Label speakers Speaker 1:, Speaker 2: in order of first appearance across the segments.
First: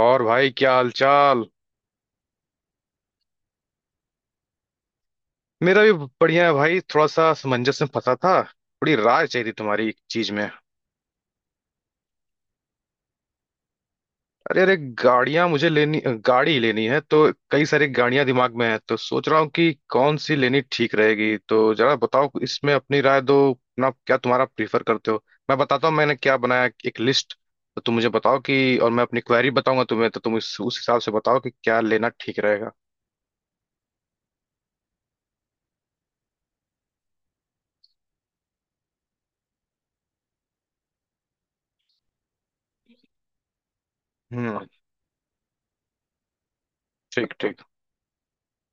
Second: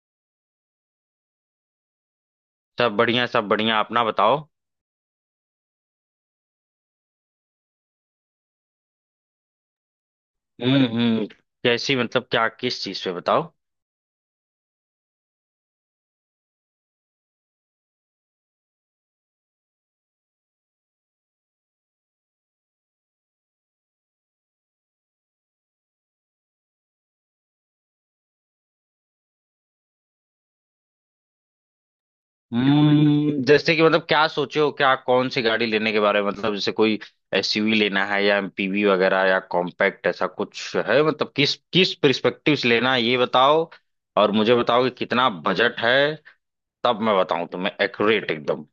Speaker 1: और भाई क्या हालचाल।
Speaker 2: सब बढ़िया अपना बताओ।
Speaker 1: मेरा भी बढ़िया है भाई, थोड़ा सा समंजस में फंसा था। थोड़ी राय चाहिए थी तुम्हारी एक चीज में।
Speaker 2: हम्म। कैसी मतलब क्या किस चीज पे बताओ।
Speaker 1: अरे अरे, गाड़ियां मुझे लेनी गाड़ी लेनी है तो कई सारी गाड़ियां दिमाग में है, तो सोच रहा हूँ कि कौन सी लेनी ठीक रहेगी। तो जरा बताओ, इसमें अपनी राय दो, अपना क्या तुम्हारा प्रीफर करते हो। मैं बताता हूँ मैंने क्या बनाया एक लिस्ट। तो तुम मुझे बताओ कि, और मैं अपनी क्वेरी बताऊंगा तुम्हें, तो तुम इस, उस हिसाब से बताओ कि क्या लेना ठीक रहेगा।
Speaker 2: जैसे कि मतलब क्या सोचे हो क्या कौन सी गाड़ी लेने के बारे में मतलब जैसे कोई एसयूवी लेना है या एमपीवी वगैरह या कॉम्पैक्ट ऐसा कुछ है मतलब किस किस पर्सपेक्टिव से लेना है ये बताओ। और मुझे
Speaker 1: हम्म।
Speaker 2: बताओ कि कितना बजट है। तब मैं
Speaker 1: ठीक
Speaker 2: बताऊं
Speaker 1: ठीक।
Speaker 2: तुम्हें एक्यूरेट एकदम।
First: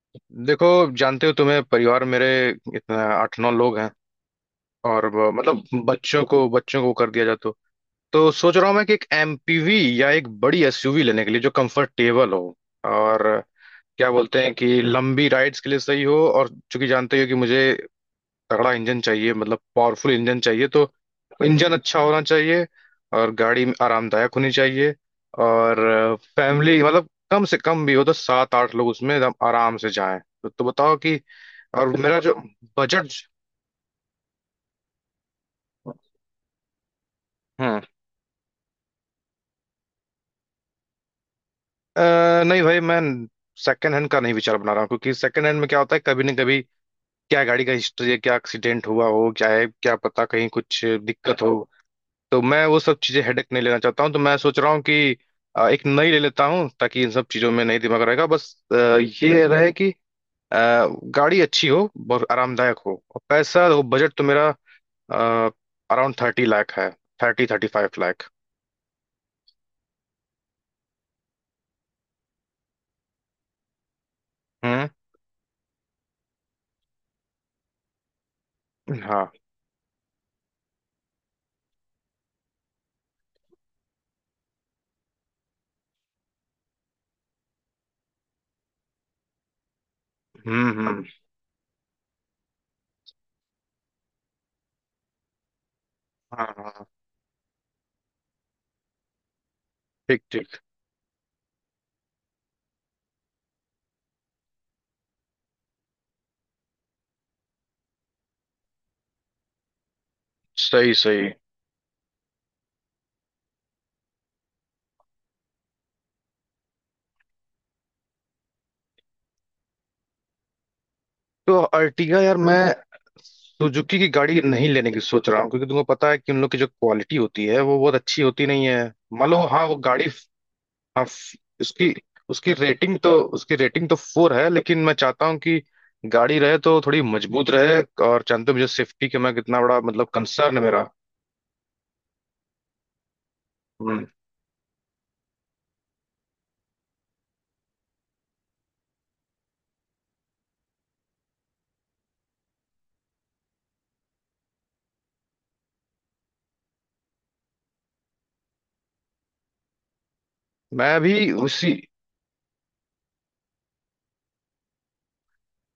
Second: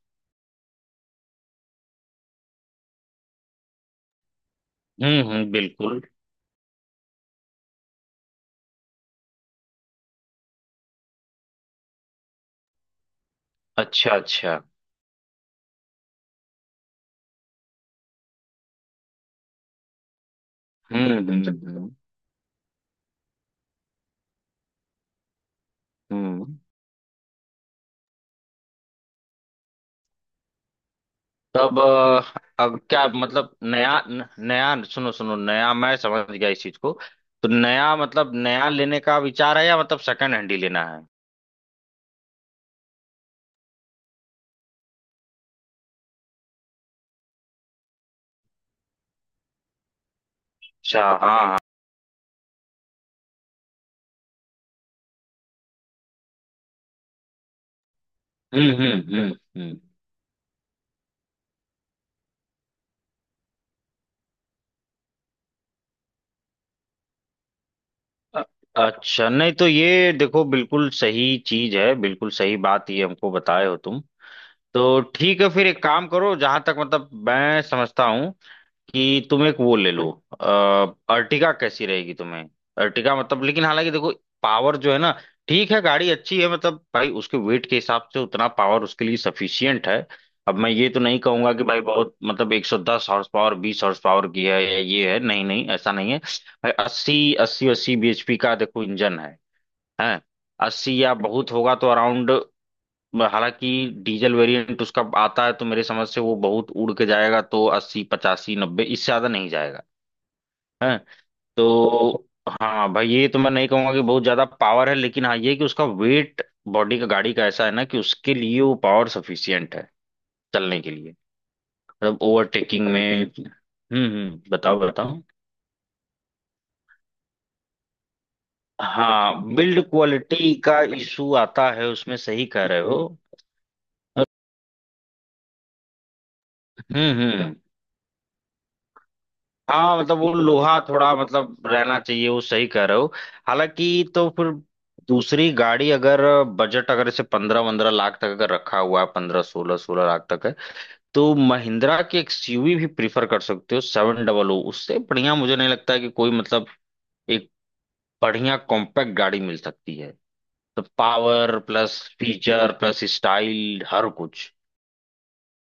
Speaker 1: देखो, जानते हो तुम्हें परिवार मेरे इतना आठ नौ लोग हैं, और
Speaker 2: बिल्कुल।
Speaker 1: बच्चों को कर दिया जाए तो सोच रहा हूँ मैं कि एक एमपीवी या एक बड़ी एसयूवी लेने के लिए जो कंफर्टेबल हो, और क्या
Speaker 2: अच्छा
Speaker 1: बोलते हैं
Speaker 2: अच्छा।
Speaker 1: कि लंबी राइड्स के लिए सही हो, और चूंकि जानते हो कि मुझे तगड़ा इंजन चाहिए, मतलब पावरफुल इंजन चाहिए, तो
Speaker 2: हम्म हम्म
Speaker 1: इंजन
Speaker 2: हम्म
Speaker 1: अच्छा होना चाहिए और गाड़ी आरामदायक होनी चाहिए। और
Speaker 2: हम्म।
Speaker 1: फैमिली मतलब कम से कम भी हो तो सात आठ लोग उसमें एकदम आराम से जाएं, तो बताओ कि
Speaker 2: तब
Speaker 1: और मेरा जो
Speaker 2: अ, अब क्या
Speaker 1: बजट।
Speaker 2: मतलब नया न- नया सुनो सुनो नया मैं समझ गया इस चीज को। तो
Speaker 1: हम्म।
Speaker 2: नया मतलब नया लेने का विचार है या मतलब सेकंड हैंड ही लेना है।
Speaker 1: नहीं भाई मैं सेकंड हैंड का नहीं विचार बना रहा हूँ, क्योंकि सेकंड हैंड में क्या होता है, कभी ना कभी क्या गाड़ी का हिस्ट्री है, क्या एक्सीडेंट हुआ हो, क्या है, क्या पता कहीं कुछ
Speaker 2: अच्छा हाँ
Speaker 1: दिक्कत हो।
Speaker 2: हाँ।
Speaker 1: तो मैं वो सब चीजें हेडेक नहीं लेना चाहता हूँ, तो मैं सोच रहा हूँ कि एक नई ले लेता हूँ, ताकि इन सब चीजों में नहीं दिमाग रहेगा। बस
Speaker 2: हम्म हम्म हम्म
Speaker 1: ये रहे
Speaker 2: हम्म।
Speaker 1: कि अ, गाड़ी अच्छी हो, बहुत आरामदायक हो, और पैसा वो बजट तो मेरा अराउंड 30 लाख है। Thirty thirty five lakh.
Speaker 2: अ- अच्छा नहीं तो ये देखो बिल्कुल सही चीज है बिल्कुल सही बात ये हमको बताए हो तुम।
Speaker 1: हम्म।
Speaker 2: तो ठीक है फिर एक काम करो जहां तक मतलब मैं समझता हूँ कि
Speaker 1: हाँ।
Speaker 2: तुम एक वो ले लो। अ, अर्टिगा कैसी रहेगी तुम्हें। अर्टिगा मतलब लेकिन हालांकि देखो पावर जो है ना। ठीक है गाड़ी अच्छी है मतलब भाई उसके वेट के हिसाब से उतना पावर उसके लिए सफिशियंट है। अब मैं ये तो
Speaker 1: हम्म।
Speaker 2: नहीं कहूंगा कि भाई बहुत मतलब 110 हॉर्स पावर 20 हॉर्स पावर की है या ये है नहीं नहीं ऐसा नहीं है।
Speaker 1: हाँ
Speaker 2: भाई
Speaker 1: हाँ।
Speaker 2: 80 अस्सी अस्सी bhp का देखो इंजन है हैं।
Speaker 1: ठीक ठीक।
Speaker 2: 80 या बहुत होगा तो अराउंड हालांकि डीजल वेरिएंट उसका आता है तो मेरे समझ से वो बहुत उड़ के जाएगा तो 80 85 90 इससे ज्यादा नहीं जाएगा।
Speaker 1: सही
Speaker 2: है
Speaker 1: सही।
Speaker 2: तो हाँ भाई ये तो मैं नहीं कहूंगा कि बहुत ज्यादा पावर है लेकिन हाँ ये कि उसका वेट बॉडी का गाड़ी का ऐसा है ना कि उसके लिए वो पावर सफिशियंट है चलने के लिए।
Speaker 1: तो
Speaker 2: मतलब
Speaker 1: अर्टिगा यार मैं
Speaker 2: ओवरटेकिंग में।
Speaker 1: सुजुकी की गाड़ी नहीं
Speaker 2: बताओ
Speaker 1: लेने की
Speaker 2: बताओ।
Speaker 1: सोच रहा हूँ, क्योंकि तुमको पता है कि उन लोग की जो क्वालिटी होती है वो बहुत अच्छी होती नहीं है। मान लो
Speaker 2: हाँ
Speaker 1: हाँ वो
Speaker 2: बिल्ड
Speaker 1: गाड़ी,
Speaker 2: क्वालिटी का
Speaker 1: हाँ,
Speaker 2: इशू आता है
Speaker 1: उसकी
Speaker 2: उसमें सही
Speaker 1: उसकी
Speaker 2: कह रहे
Speaker 1: रेटिंग
Speaker 2: हो।
Speaker 1: तो उसकी रेटिंग तो 4 है, लेकिन मैं चाहता हूँ कि गाड़ी रहे तो थोड़ी मजबूत
Speaker 2: हम्म।
Speaker 1: रहे। और जानते हो मुझे सेफ्टी का मैं कितना बड़ा
Speaker 2: हाँ
Speaker 1: मतलब
Speaker 2: मतलब वो
Speaker 1: कंसर्न है
Speaker 2: लोहा
Speaker 1: मेरा।
Speaker 2: थोड़ा मतलब रहना चाहिए वो सही कह रहे हो।
Speaker 1: हम्म।
Speaker 2: हालांकि तो फिर दूसरी गाड़ी अगर बजट अगर इसे 15 15 लाख तक अगर रखा हुआ है 15 16 16 लाख तक है। तो महिंद्रा की एक्सयूवी भी प्रीफर कर सकते हो सेवन डबल ओ उससे बढ़िया मुझे नहीं लगता है कि कोई मतलब एक बढ़िया कॉम्पैक्ट गाड़ी मिल सकती है। तो
Speaker 1: मैं भी
Speaker 2: पावर
Speaker 1: उसी
Speaker 2: प्लस फीचर प्लस स्टाइल हर कुछ।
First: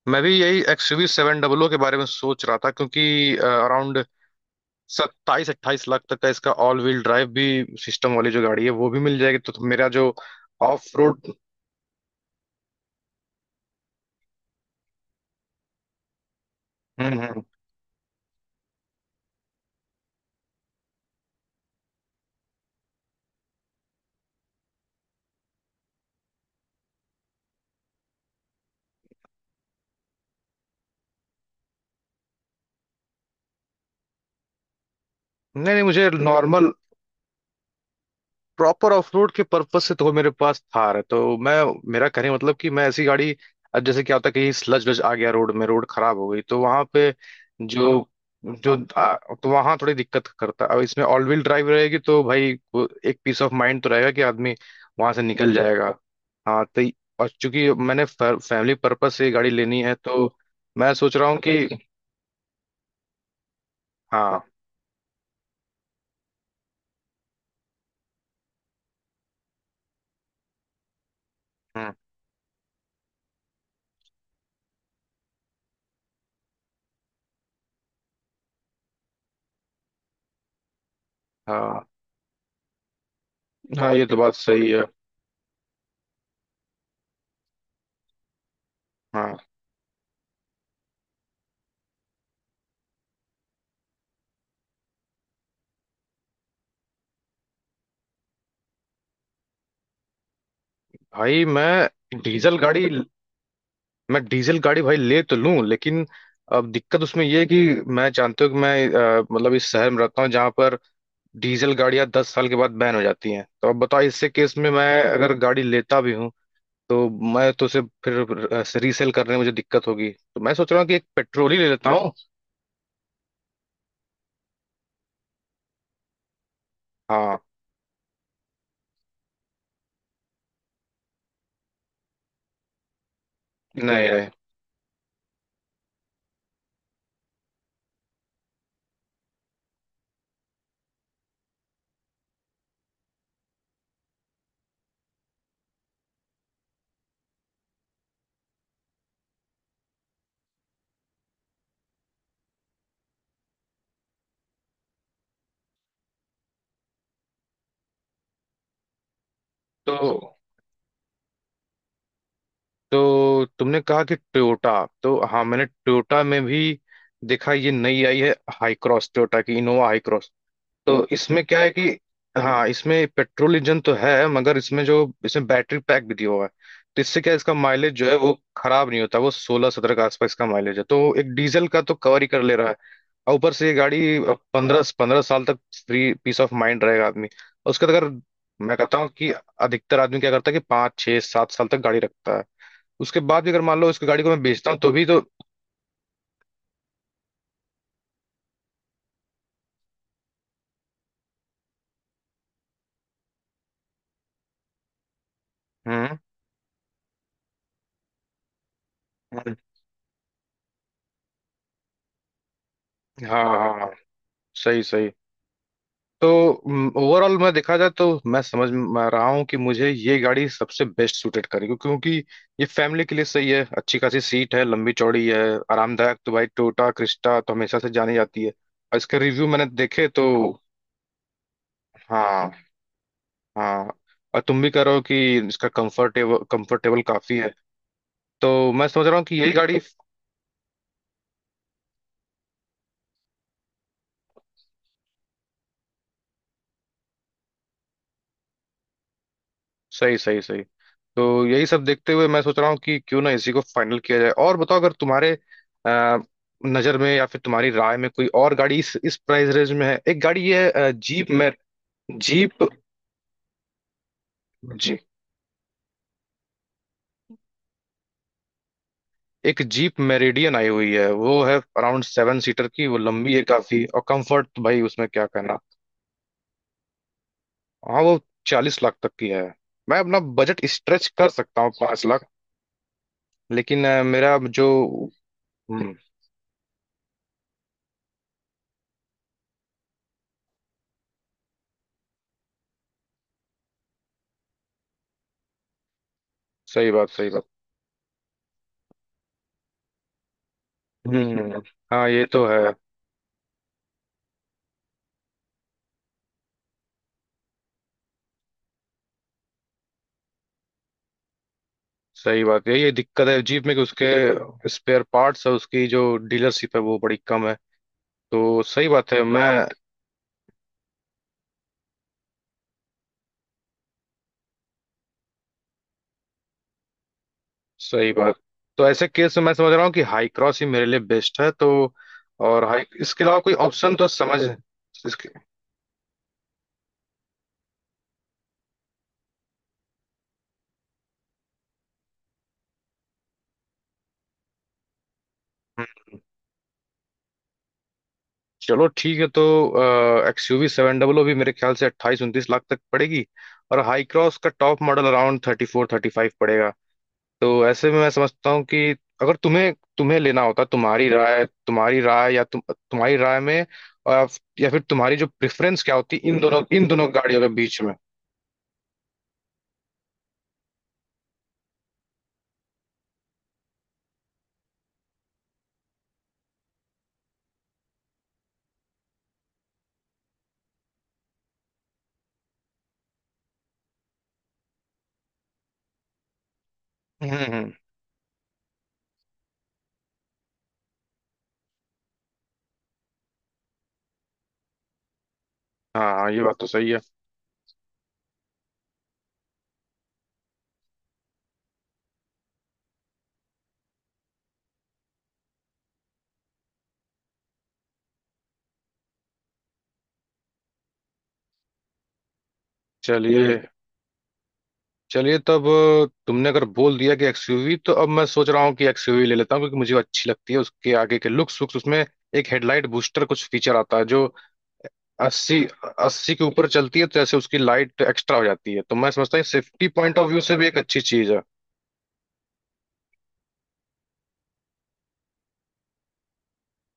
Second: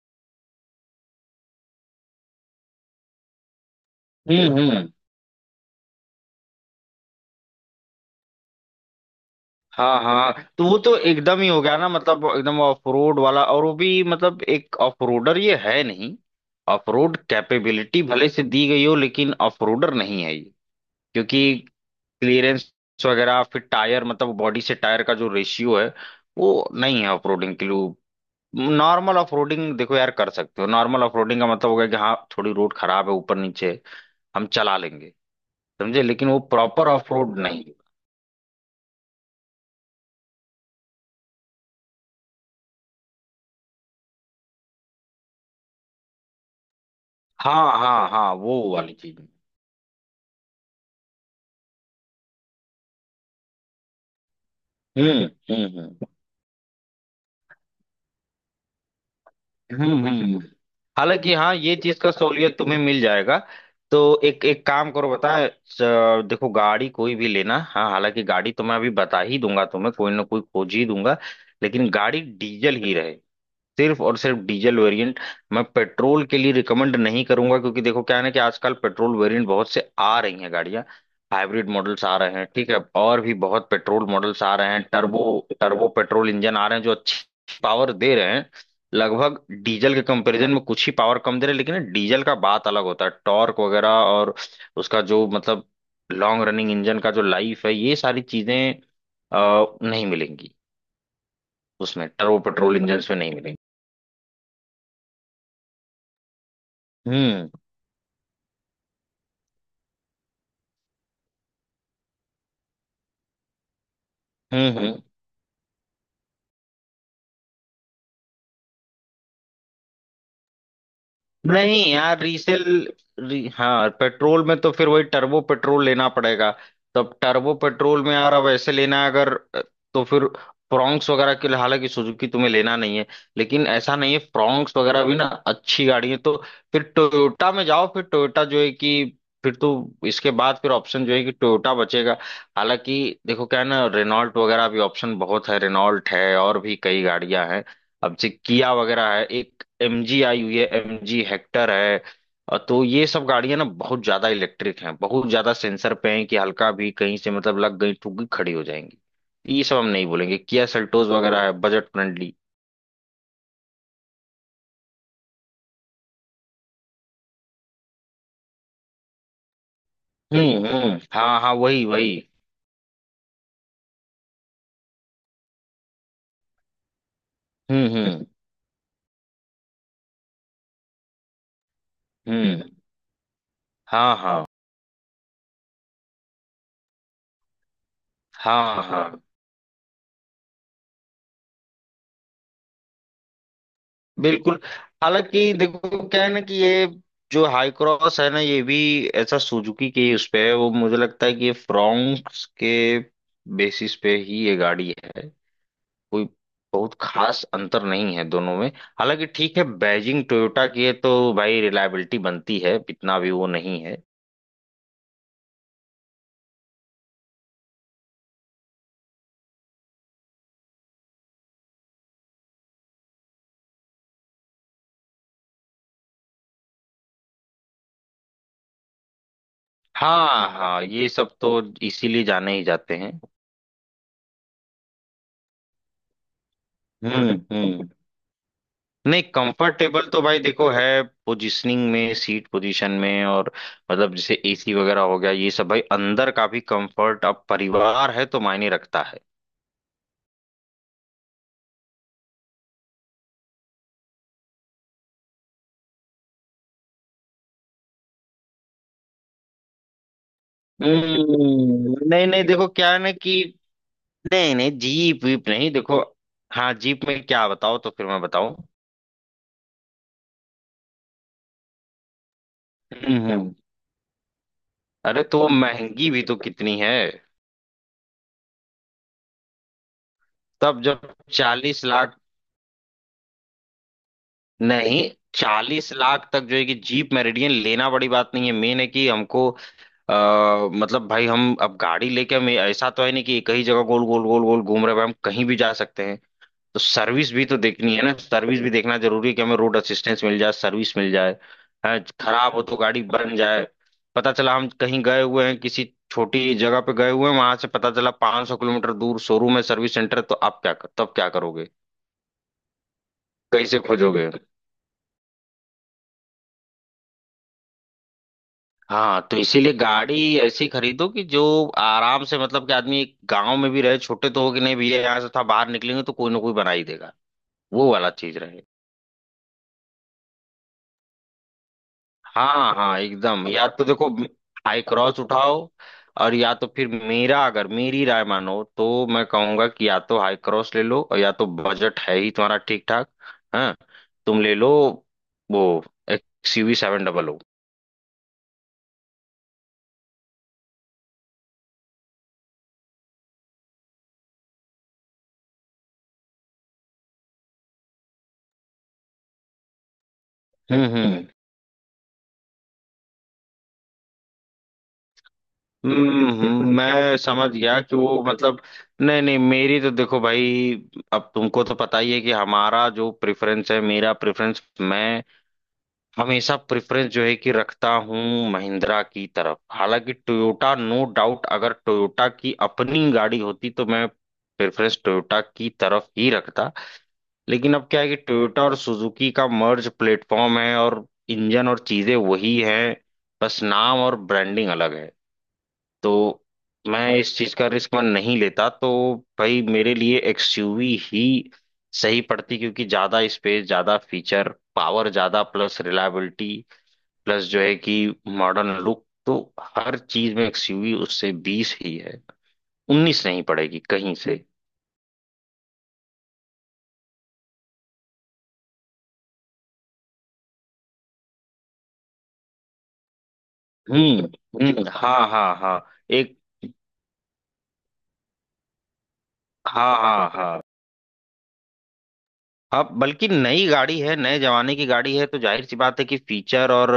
Speaker 1: मैं भी यही एक्सयूवी सेवन डबल ओ के बारे में सोच रहा था, क्योंकि अराउंड
Speaker 2: हम्म।
Speaker 1: 27-28 लाख तक का इसका ऑल व्हील ड्राइव भी सिस्टम वाली जो गाड़ी है वो भी मिल जाएगी, तो मेरा
Speaker 2: हाँ
Speaker 1: जो
Speaker 2: हाँ तो वो
Speaker 1: ऑफ
Speaker 2: तो
Speaker 1: रोड।
Speaker 2: एकदम ही हो गया ना मतलब एकदम ऑफ रोड वाला और वो भी मतलब एक ऑफ रोडर ये है नहीं। ऑफ रोड
Speaker 1: हम्म हम्म।
Speaker 2: कैपेबिलिटी भले से दी गई हो लेकिन ऑफ रोडर नहीं है ये। क्योंकि क्लियरेंस वगैरह फिर टायर मतलब बॉडी से टायर का जो रेशियो है वो नहीं है ऑफ रोडिंग के लिए। नॉर्मल ऑफ रोडिंग देखो यार कर सकते हो नॉर्मल ऑफ रोडिंग का मतलब हो गया कि हाँ थोड़ी रोड खराब है ऊपर नीचे है, हम चला लेंगे।
Speaker 1: नहीं नहीं,
Speaker 2: समझे
Speaker 1: मुझे
Speaker 2: लेकिन वो
Speaker 1: नॉर्मल
Speaker 2: प्रॉपर ऑफ रोड नहीं।
Speaker 1: प्रॉपर ऑफ रोड के पर्पज से तो मेरे पास थार है, तो मैं मेरा कहने का मतलब कि मैं ऐसी गाड़ी। अब जैसे क्या होता है कि स्लज वज आ गया रोड में, रोड खराब हो गई, तो वहां पे
Speaker 2: हाँ
Speaker 1: जो
Speaker 2: हाँ हाँ वो
Speaker 1: जो
Speaker 2: वाली
Speaker 1: आ,
Speaker 2: चीज।
Speaker 1: तो वहां थोड़ी दिक्कत करता है। अब इसमें ऑल व्हील ड्राइव रहेगी तो भाई वो एक पीस ऑफ माइंड तो रहेगा कि आदमी
Speaker 2: हम्म
Speaker 1: वहां से निकल
Speaker 2: हम्म
Speaker 1: जाएगा।
Speaker 2: हम्म
Speaker 1: हाँ तो और चूंकि मैंने फैमिली पर्पज से ये गाड़ी लेनी है
Speaker 2: हम्म
Speaker 1: तो
Speaker 2: हम्म।
Speaker 1: मैं सोच रहा
Speaker 2: हालांकि
Speaker 1: हूँ
Speaker 2: हाँ
Speaker 1: कि।
Speaker 2: ये चीज का सहूलियत तुम्हें मिल जाएगा। तो
Speaker 1: हाँ।
Speaker 2: एक एक काम करो देखो गाड़ी कोई भी लेना हाँ हालांकि गाड़ी तो मैं अभी बता ही दूंगा तुम्हें कोई ना कोई खोज ही दूंगा। लेकिन
Speaker 1: हम्म।
Speaker 2: गाड़ी डीजल ही रहे। सिर्फ और सिर्फ डीजल वेरिएंट। मैं पेट्रोल के लिए रिकमेंड नहीं करूंगा क्योंकि देखो क्या है ना कि आजकल पेट्रोल वेरिएंट बहुत से आ रही हैं गाड़ियां। हाइब्रिड
Speaker 1: हाँ
Speaker 2: मॉडल्स आ रहे हैं ठीक है। और भी बहुत
Speaker 1: हाँ
Speaker 2: पेट्रोल
Speaker 1: ये तो बात
Speaker 2: मॉडल्स आ रहे
Speaker 1: सही
Speaker 2: हैं
Speaker 1: है।
Speaker 2: टर्बो टर्बो पेट्रोल इंजन आ रहे हैं जो अच्छी पावर दे रहे हैं।
Speaker 1: हाँ
Speaker 2: लगभग डीजल के कंपैरिजन में कुछ ही पावर कम दे रहे हैं लेकिन डीजल का बात अलग होता है टॉर्क वगैरह और उसका जो मतलब लॉन्ग रनिंग इंजन का जो लाइफ है ये सारी चीजें नहीं मिलेंगी
Speaker 1: भाई
Speaker 2: उसमें
Speaker 1: मैं
Speaker 2: टर्बो
Speaker 1: डीजल
Speaker 2: पेट्रोल
Speaker 1: गाड़ी,
Speaker 2: इंजन में नहीं मिलेंगी।
Speaker 1: भाई ले तो लूं लेकिन अब दिक्कत उसमें ये है
Speaker 2: हम्म
Speaker 1: कि मैं, जानते हो कि मैं मतलब इस शहर में रहता हूँ जहां पर डीजल गाड़ियां 10 साल के बाद बैन हो जाती हैं। तो अब बताओ इससे केस में
Speaker 2: हम्म
Speaker 1: मैं
Speaker 2: हम्म।
Speaker 1: अगर गाड़ी लेता भी हूँ तो मैं तो उसे फिर रीसेल करने में मुझे दिक्कत होगी। तो मैं सोच रहा हूँ कि एक पेट्रोल ही ले
Speaker 2: नहीं
Speaker 1: लेता हूँ।
Speaker 2: यार रीसेल हाँ पेट्रोल में तो फिर वही टर्बो पेट्रोल लेना पड़ेगा। तब
Speaker 1: हाँ।
Speaker 2: टर्बो पेट्रोल में यार अब ऐसे लेना है अगर तो फिर फ्रॉन्क्स वगैरह के लिए हालांकि सुजुकी तुम्हें लेना नहीं है लेकिन ऐसा
Speaker 1: नहीं
Speaker 2: नहीं है
Speaker 1: रहे
Speaker 2: फ्रॉन्क्स वगैरह भी ना अच्छी गाड़ी है। तो फिर टोयोटा में जाओ फिर टोयोटा जो है कि फिर तो इसके बाद फिर ऑप्शन जो है कि टोयोटा बचेगा। हालांकि देखो क्या है ना रेनॉल्ट वगैरह भी ऑप्शन बहुत है रेनॉल्ट है और भी कई गाड़ियां हैं अब से किया वगैरह है एक एमजी आई हुई है एमजी हेक्टर है। तो ये सब गाड़ियां ना बहुत ज्यादा इलेक्ट्रिक हैं बहुत ज्यादा सेंसर पे हैं कि हल्का भी कहीं से मतलब लग गई ठुक गई खड़ी हो जाएंगी। ये सब हम नहीं बोलेंगे
Speaker 1: तो।
Speaker 2: किया सेल्टोस वगैरह है बजट फ्रेंडली।
Speaker 1: तो तुमने कहा कि टोयोटा, तो हाँ मैंने टोयोटा में भी देखा ये नई आई है, हाई क्रॉस, टोयोटा की इनोवा हाई। तो
Speaker 2: हाँ
Speaker 1: इसमें
Speaker 2: हाँ
Speaker 1: क्या है
Speaker 2: वही
Speaker 1: कि,
Speaker 2: वही।
Speaker 1: हाँ इसमें पेट्रोल इंजन तो है, मगर इसमें जो इसमें बैटरी पैक भी दिया हुआ है, तो इससे क्या है, इसका
Speaker 2: हम्म
Speaker 1: माइलेज जो है
Speaker 2: हम्म
Speaker 1: वो खराब नहीं होता, वो 16-17 के आसपास इसका माइलेज है, तो एक डीजल का तो कवर ही कर ले
Speaker 2: हम्म।
Speaker 1: रहा है। और ऊपर से ये
Speaker 2: हाँ
Speaker 1: गाड़ी
Speaker 2: हाँ
Speaker 1: पंद्रह पंद्रह साल तक फ्री पीस ऑफ माइंड रहेगा आदमी, और उसके बाद अगर मैं
Speaker 2: हाँ
Speaker 1: कहता हूँ
Speaker 2: हाँ
Speaker 1: कि अधिकतर आदमी क्या करता है कि पाँच छः सात साल तक गाड़ी रखता है, उसके बाद भी अगर मान लो इस गाड़ी को मैं
Speaker 2: बिल्कुल।
Speaker 1: बेचता हूँ तो भी तो।
Speaker 2: हालांकि देखो क्या है ना कि ये जो हाई क्रॉस है ना ये भी ऐसा सुजुकी के ही उस पे है वो मुझे लगता है कि ये फ्रोंक्स के बेसिस पे ही ये गाड़ी है।
Speaker 1: हम्म।
Speaker 2: कोई बहुत खास अंतर नहीं है दोनों में। हालांकि
Speaker 1: हम्म,
Speaker 2: ठीक है बैजिंग टोयोटा की है तो भाई रिलायबिलिटी बनती है इतना भी
Speaker 1: हाँ
Speaker 2: वो
Speaker 1: हाँ
Speaker 2: नहीं
Speaker 1: हाँ,
Speaker 2: है।
Speaker 1: सही सही। तो ओवरऑल मैं देखा जाए तो मैं समझ रहा हूँ कि मुझे ये गाड़ी सबसे बेस्ट सूटेड करेगी, क्योंकि ये फैमिली के लिए सही है, अच्छी खासी सीट है, लंबी चौड़ी है। आरामदायक तो भाई टोयोटा क्रिस्टा तो हमेशा से जानी जाती है, और इसके रिव्यू मैंने देखे तो।
Speaker 2: हाँ हाँ ये सब तो इसीलिए जाने
Speaker 1: हाँ
Speaker 2: ही जाते हैं।
Speaker 1: हाँ। और तुम भी कह रहे हो कि इसका कंफर्टेबल कंफर्टेबल काफी है,
Speaker 2: हम्म।
Speaker 1: तो मैं समझ रहा
Speaker 2: नहीं
Speaker 1: हूँ कि यही गाड़ी।
Speaker 2: कंफर्टेबल तो भाई देखो है पोजीशनिंग में सीट पोजीशन में और मतलब जैसे एसी वगैरह हो गया ये सब भाई अंदर का भी कंफर्ट अब परिवार है तो मायने रखता है।
Speaker 1: सही सही सही। तो यही सब देखते हुए मैं सोच रहा हूँ कि क्यों ना इसी को फाइनल किया जाए, और बताओ अगर तुम्हारे अ, नजर में या फिर तुम्हारी राय में कोई और गाड़ी इस प्राइस रेंज में है। एक गाड़ी है जीप में।
Speaker 2: नहीं नहीं
Speaker 1: जीप।
Speaker 2: देखो क्या है ना कि नहीं नहीं
Speaker 1: जी।
Speaker 2: जीप वीप नहीं देखो। हाँ जीप में क्या बताओ तो फिर मैं बताऊं।
Speaker 1: एक जीप मेरिडियन आई हुई है, वो है अराउंड सेवन सीटर की, वो
Speaker 2: हम्म
Speaker 1: लंबी है
Speaker 2: हम्म।
Speaker 1: काफी, और कंफर्ट भाई उसमें
Speaker 2: अरे
Speaker 1: क्या
Speaker 2: तो
Speaker 1: कहना।
Speaker 2: महंगी भी तो कितनी है।
Speaker 1: हाँ वो 40 लाख तक की है। मैं अपना बजट
Speaker 2: तब
Speaker 1: स्ट्रेच
Speaker 2: जब
Speaker 1: कर सकता हूँ
Speaker 2: चालीस
Speaker 1: पांच
Speaker 2: लाख
Speaker 1: लाख लेकिन मेरा जो।
Speaker 2: नहीं चालीस
Speaker 1: हम्म,
Speaker 2: लाख तक जो है कि जीप मेरिडियन लेना बड़ी बात नहीं है मेन है कि हमको मतलब भाई हम अब गाड़ी लेके हम ऐसा तो है नहीं कि एक ही जगह गोल गोल गोल गोल घूम रहे हैं भाई हम कहीं भी जा सकते हैं। तो
Speaker 1: सही बात सही
Speaker 2: सर्विस
Speaker 1: बात।
Speaker 2: भी तो देखनी है ना सर्विस भी देखना जरूरी है कि हमें रोड असिस्टेंस मिल जाए सर्विस मिल जाए।
Speaker 1: हम्म।
Speaker 2: है
Speaker 1: हाँ ये तो
Speaker 2: खराब हो
Speaker 1: है।
Speaker 2: तो गाड़ी बन जाए। पता चला हम कहीं गए हुए हैं किसी छोटी जगह पे गए हुए हैं वहां से पता चला 500 किलोमीटर दूर शोरूम है सर्विस सेंटर है, तो आप क्या कर तब क्या करोगे।
Speaker 1: सही बात है, ये दिक्कत है जीप में
Speaker 2: कैसे
Speaker 1: कि
Speaker 2: खोजोगे।
Speaker 1: उसके स्पेयर पार्ट्स है, उसकी जो डीलरशिप है वो बड़ी कम है, तो सही बात है
Speaker 2: हाँ तो
Speaker 1: मैं।
Speaker 2: इसीलिए गाड़ी ऐसी खरीदो कि जो आराम से मतलब कि आदमी गांव में भी रहे छोटे तो हो कि नहीं भैया यहाँ से था बाहर निकलेंगे तो कोई ना कोई बना ही देगा। वो वाला
Speaker 1: सही बात।
Speaker 2: चीज रहे।
Speaker 1: तो ऐसे केस में मैं समझ रहा हूँ कि हाई क्रॉस ही मेरे लिए बेस्ट है, तो और
Speaker 2: हाँ
Speaker 1: हाई
Speaker 2: हाँ
Speaker 1: इसके अलावा
Speaker 2: एकदम
Speaker 1: कोई
Speaker 2: या तो
Speaker 1: ऑप्शन तो
Speaker 2: देखो
Speaker 1: समझ।
Speaker 2: हाई क्रॉस उठाओ। और या तो फिर मेरा अगर मेरी राय मानो तो मैं कहूंगा कि या तो हाई क्रॉस ले लो और या तो बजट है ही तुम्हारा ठीक ठाक। हाँ तुम ले लो वो
Speaker 1: हम्म,
Speaker 2: एक्सयूवी सेवन डबल ओ।
Speaker 1: चलो ठीक है। तो एक्सयूवी सेवन डबल ओ भी मेरे ख्याल से 28-29 लाख तक पड़ेगी, और हाई क्रॉस का टॉप मॉडल अराउंड 34-35 पड़ेगा। तो ऐसे में मैं समझता हूँ कि अगर तुम्हें तुम्हें लेना होता,
Speaker 2: हम्म हम्म
Speaker 1: तुम्हारी राय में, और या फिर तुम्हारी जो प्रेफरेंस क्या होती इन दोनों
Speaker 2: मैं
Speaker 1: गाड़ियों के
Speaker 2: समझ गया
Speaker 1: बीच में।
Speaker 2: कि वो मतलब नहीं नहीं मेरी तो देखो भाई अब तुमको तो पता ही है कि हमारा जो प्रेफरेंस है मेरा प्रेफरेंस मैं हमेशा प्रेफरेंस जो है कि रखता हूँ महिंद्रा की तरफ हालांकि टोयोटा नो डाउट अगर टोयोटा की अपनी गाड़ी होती तो मैं प्रेफरेंस टोयोटा की तरफ ही रखता।
Speaker 1: हम्म हम्म।
Speaker 2: लेकिन अब क्या है कि टोयोटा और सुजुकी का मर्ज प्लेटफॉर्म है और इंजन और चीजें वही हैं। बस नाम और ब्रांडिंग अलग है।
Speaker 1: हाँ ये
Speaker 2: तो
Speaker 1: बात तो सही है।
Speaker 2: मैं इस चीज का रिस्क मैं नहीं लेता तो भाई मेरे लिए एक्सयूवी ही सही पड़ती क्योंकि ज्यादा स्पेस ज्यादा फीचर पावर ज्यादा प्लस रिलायबिलिटी प्लस जो है कि मॉडर्न लुक तो हर चीज में एक्सयूवी उससे बीस ही है उन्नीस नहीं
Speaker 1: चलिए।
Speaker 2: पड़ेगी कहीं से।
Speaker 1: चलिए तब, तुमने अगर बोल दिया कि एक्सयूवी, तो अब मैं सोच रहा हूँ कि एक्सयूवी ले लेता हूँ, क्योंकि मुझे वो अच्छी लगती है, उसके आगे के लुक्स वुक्स। उसमें एक हेडलाइट बूस्टर कुछ फीचर आता है
Speaker 2: हम्म
Speaker 1: जो
Speaker 2: हाँ हाँ
Speaker 1: अस्सी
Speaker 2: हाँ
Speaker 1: अस्सी
Speaker 2: एक
Speaker 1: के ऊपर चलती है, तो जैसे उसकी लाइट एक्स्ट्रा हो जाती है, तो मैं समझता हूँ सेफ्टी
Speaker 2: हाँ
Speaker 1: पॉइंट ऑफ
Speaker 2: हाँ
Speaker 1: व्यू से
Speaker 2: हाँ।
Speaker 1: भी एक अच्छी चीज है।
Speaker 2: अब बल्कि नई गाड़ी है नए जमाने की गाड़ी है तो जाहिर सी बात है कि फीचर और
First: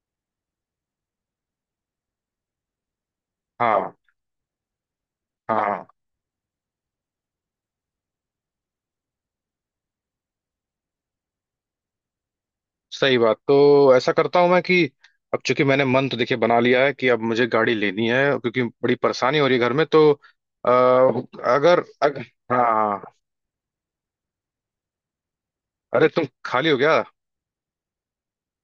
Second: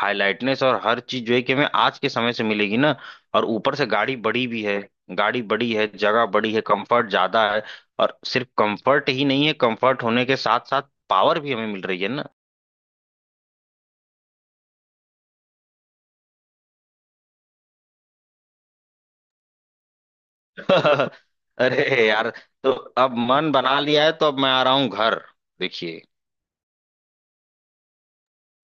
Speaker 2: हाईलाइटनेस और हर चीज जो है कि हमें आज के समय से मिलेगी ना। और ऊपर से
Speaker 1: हाँ
Speaker 2: गाड़ी बड़ी भी है। गाड़ी
Speaker 1: हाँ
Speaker 2: बड़ी
Speaker 1: हाँ,
Speaker 2: है जगह बड़ी है कंफर्ट ज्यादा है। और सिर्फ कंफर्ट ही नहीं है कंफर्ट होने के साथ साथ पावर भी हमें मिल रही है।
Speaker 1: सही बात। तो ऐसा करता हूँ मैं कि अब चूंकि मैंने मन तो देखिए बना लिया है कि अब मुझे गाड़ी लेनी है, क्योंकि बड़ी परेशानी हो रही है घर में, तो अगर
Speaker 2: अरे
Speaker 1: अग,
Speaker 2: यार तो
Speaker 1: हाँ।
Speaker 2: अब मन बना लिया है तो अब मैं आ रहा हूँ घर। देखिए।
Speaker 1: अरे तुम खाली हो गया।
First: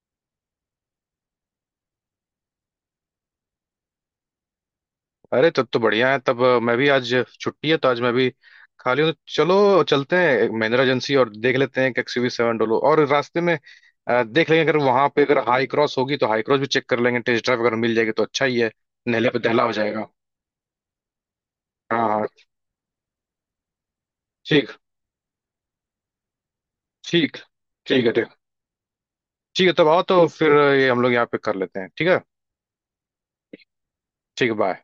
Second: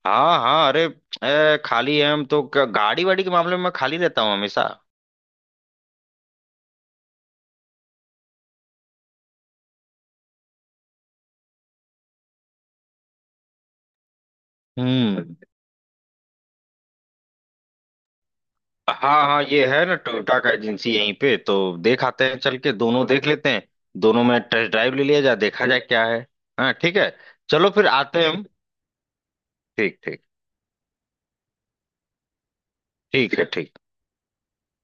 Speaker 2: हाँ हाँ अरे खाली है हम तो गाड़ी वाड़ी के मामले में मैं खाली रहता हूँ हमेशा।
Speaker 1: अरे तब तो बढ़िया है। तब मैं भी आज छुट्टी है तो आज मैं भी खाली हूँ, तो चलो चलते हैं महिंद्रा एजेंसी और देख लेते हैं कि एक्सयूवी सेवन डोलो, और रास्ते में देख लेंगे, अगर वहां पे
Speaker 2: हम्म।
Speaker 1: अगर हाई क्रॉस होगी तो हाई क्रॉस भी चेक कर लेंगे, टेस्ट ड्राइव अगर मिल जाएगी तो अच्छा ही है।
Speaker 2: हाँ
Speaker 1: नहले पे
Speaker 2: हाँ
Speaker 1: दहला
Speaker 2: ये
Speaker 1: हो
Speaker 2: है ना
Speaker 1: जाएगा।
Speaker 2: टोयोटा का एजेंसी यहीं पे तो देख
Speaker 1: हाँ
Speaker 2: आते
Speaker 1: हाँ।
Speaker 2: हैं चल के दोनों देख लेते हैं। दोनों में टेस्ट
Speaker 1: ठीक।
Speaker 2: ड्राइव ले लिया जाए देखा जाए क्या है। हाँ ठीक है।
Speaker 1: ठीक।
Speaker 2: चलो फिर
Speaker 1: ठीक है।
Speaker 2: आते
Speaker 1: ठीक।
Speaker 2: हैं हम।
Speaker 1: ठीक है तब
Speaker 2: ठीक
Speaker 1: आओ
Speaker 2: ठीक।
Speaker 1: तो फिर, ये हम लोग यहाँ पे कर लेते हैं, ठीक है।
Speaker 2: ठीक है ठीक।
Speaker 1: ठीक है। बाय।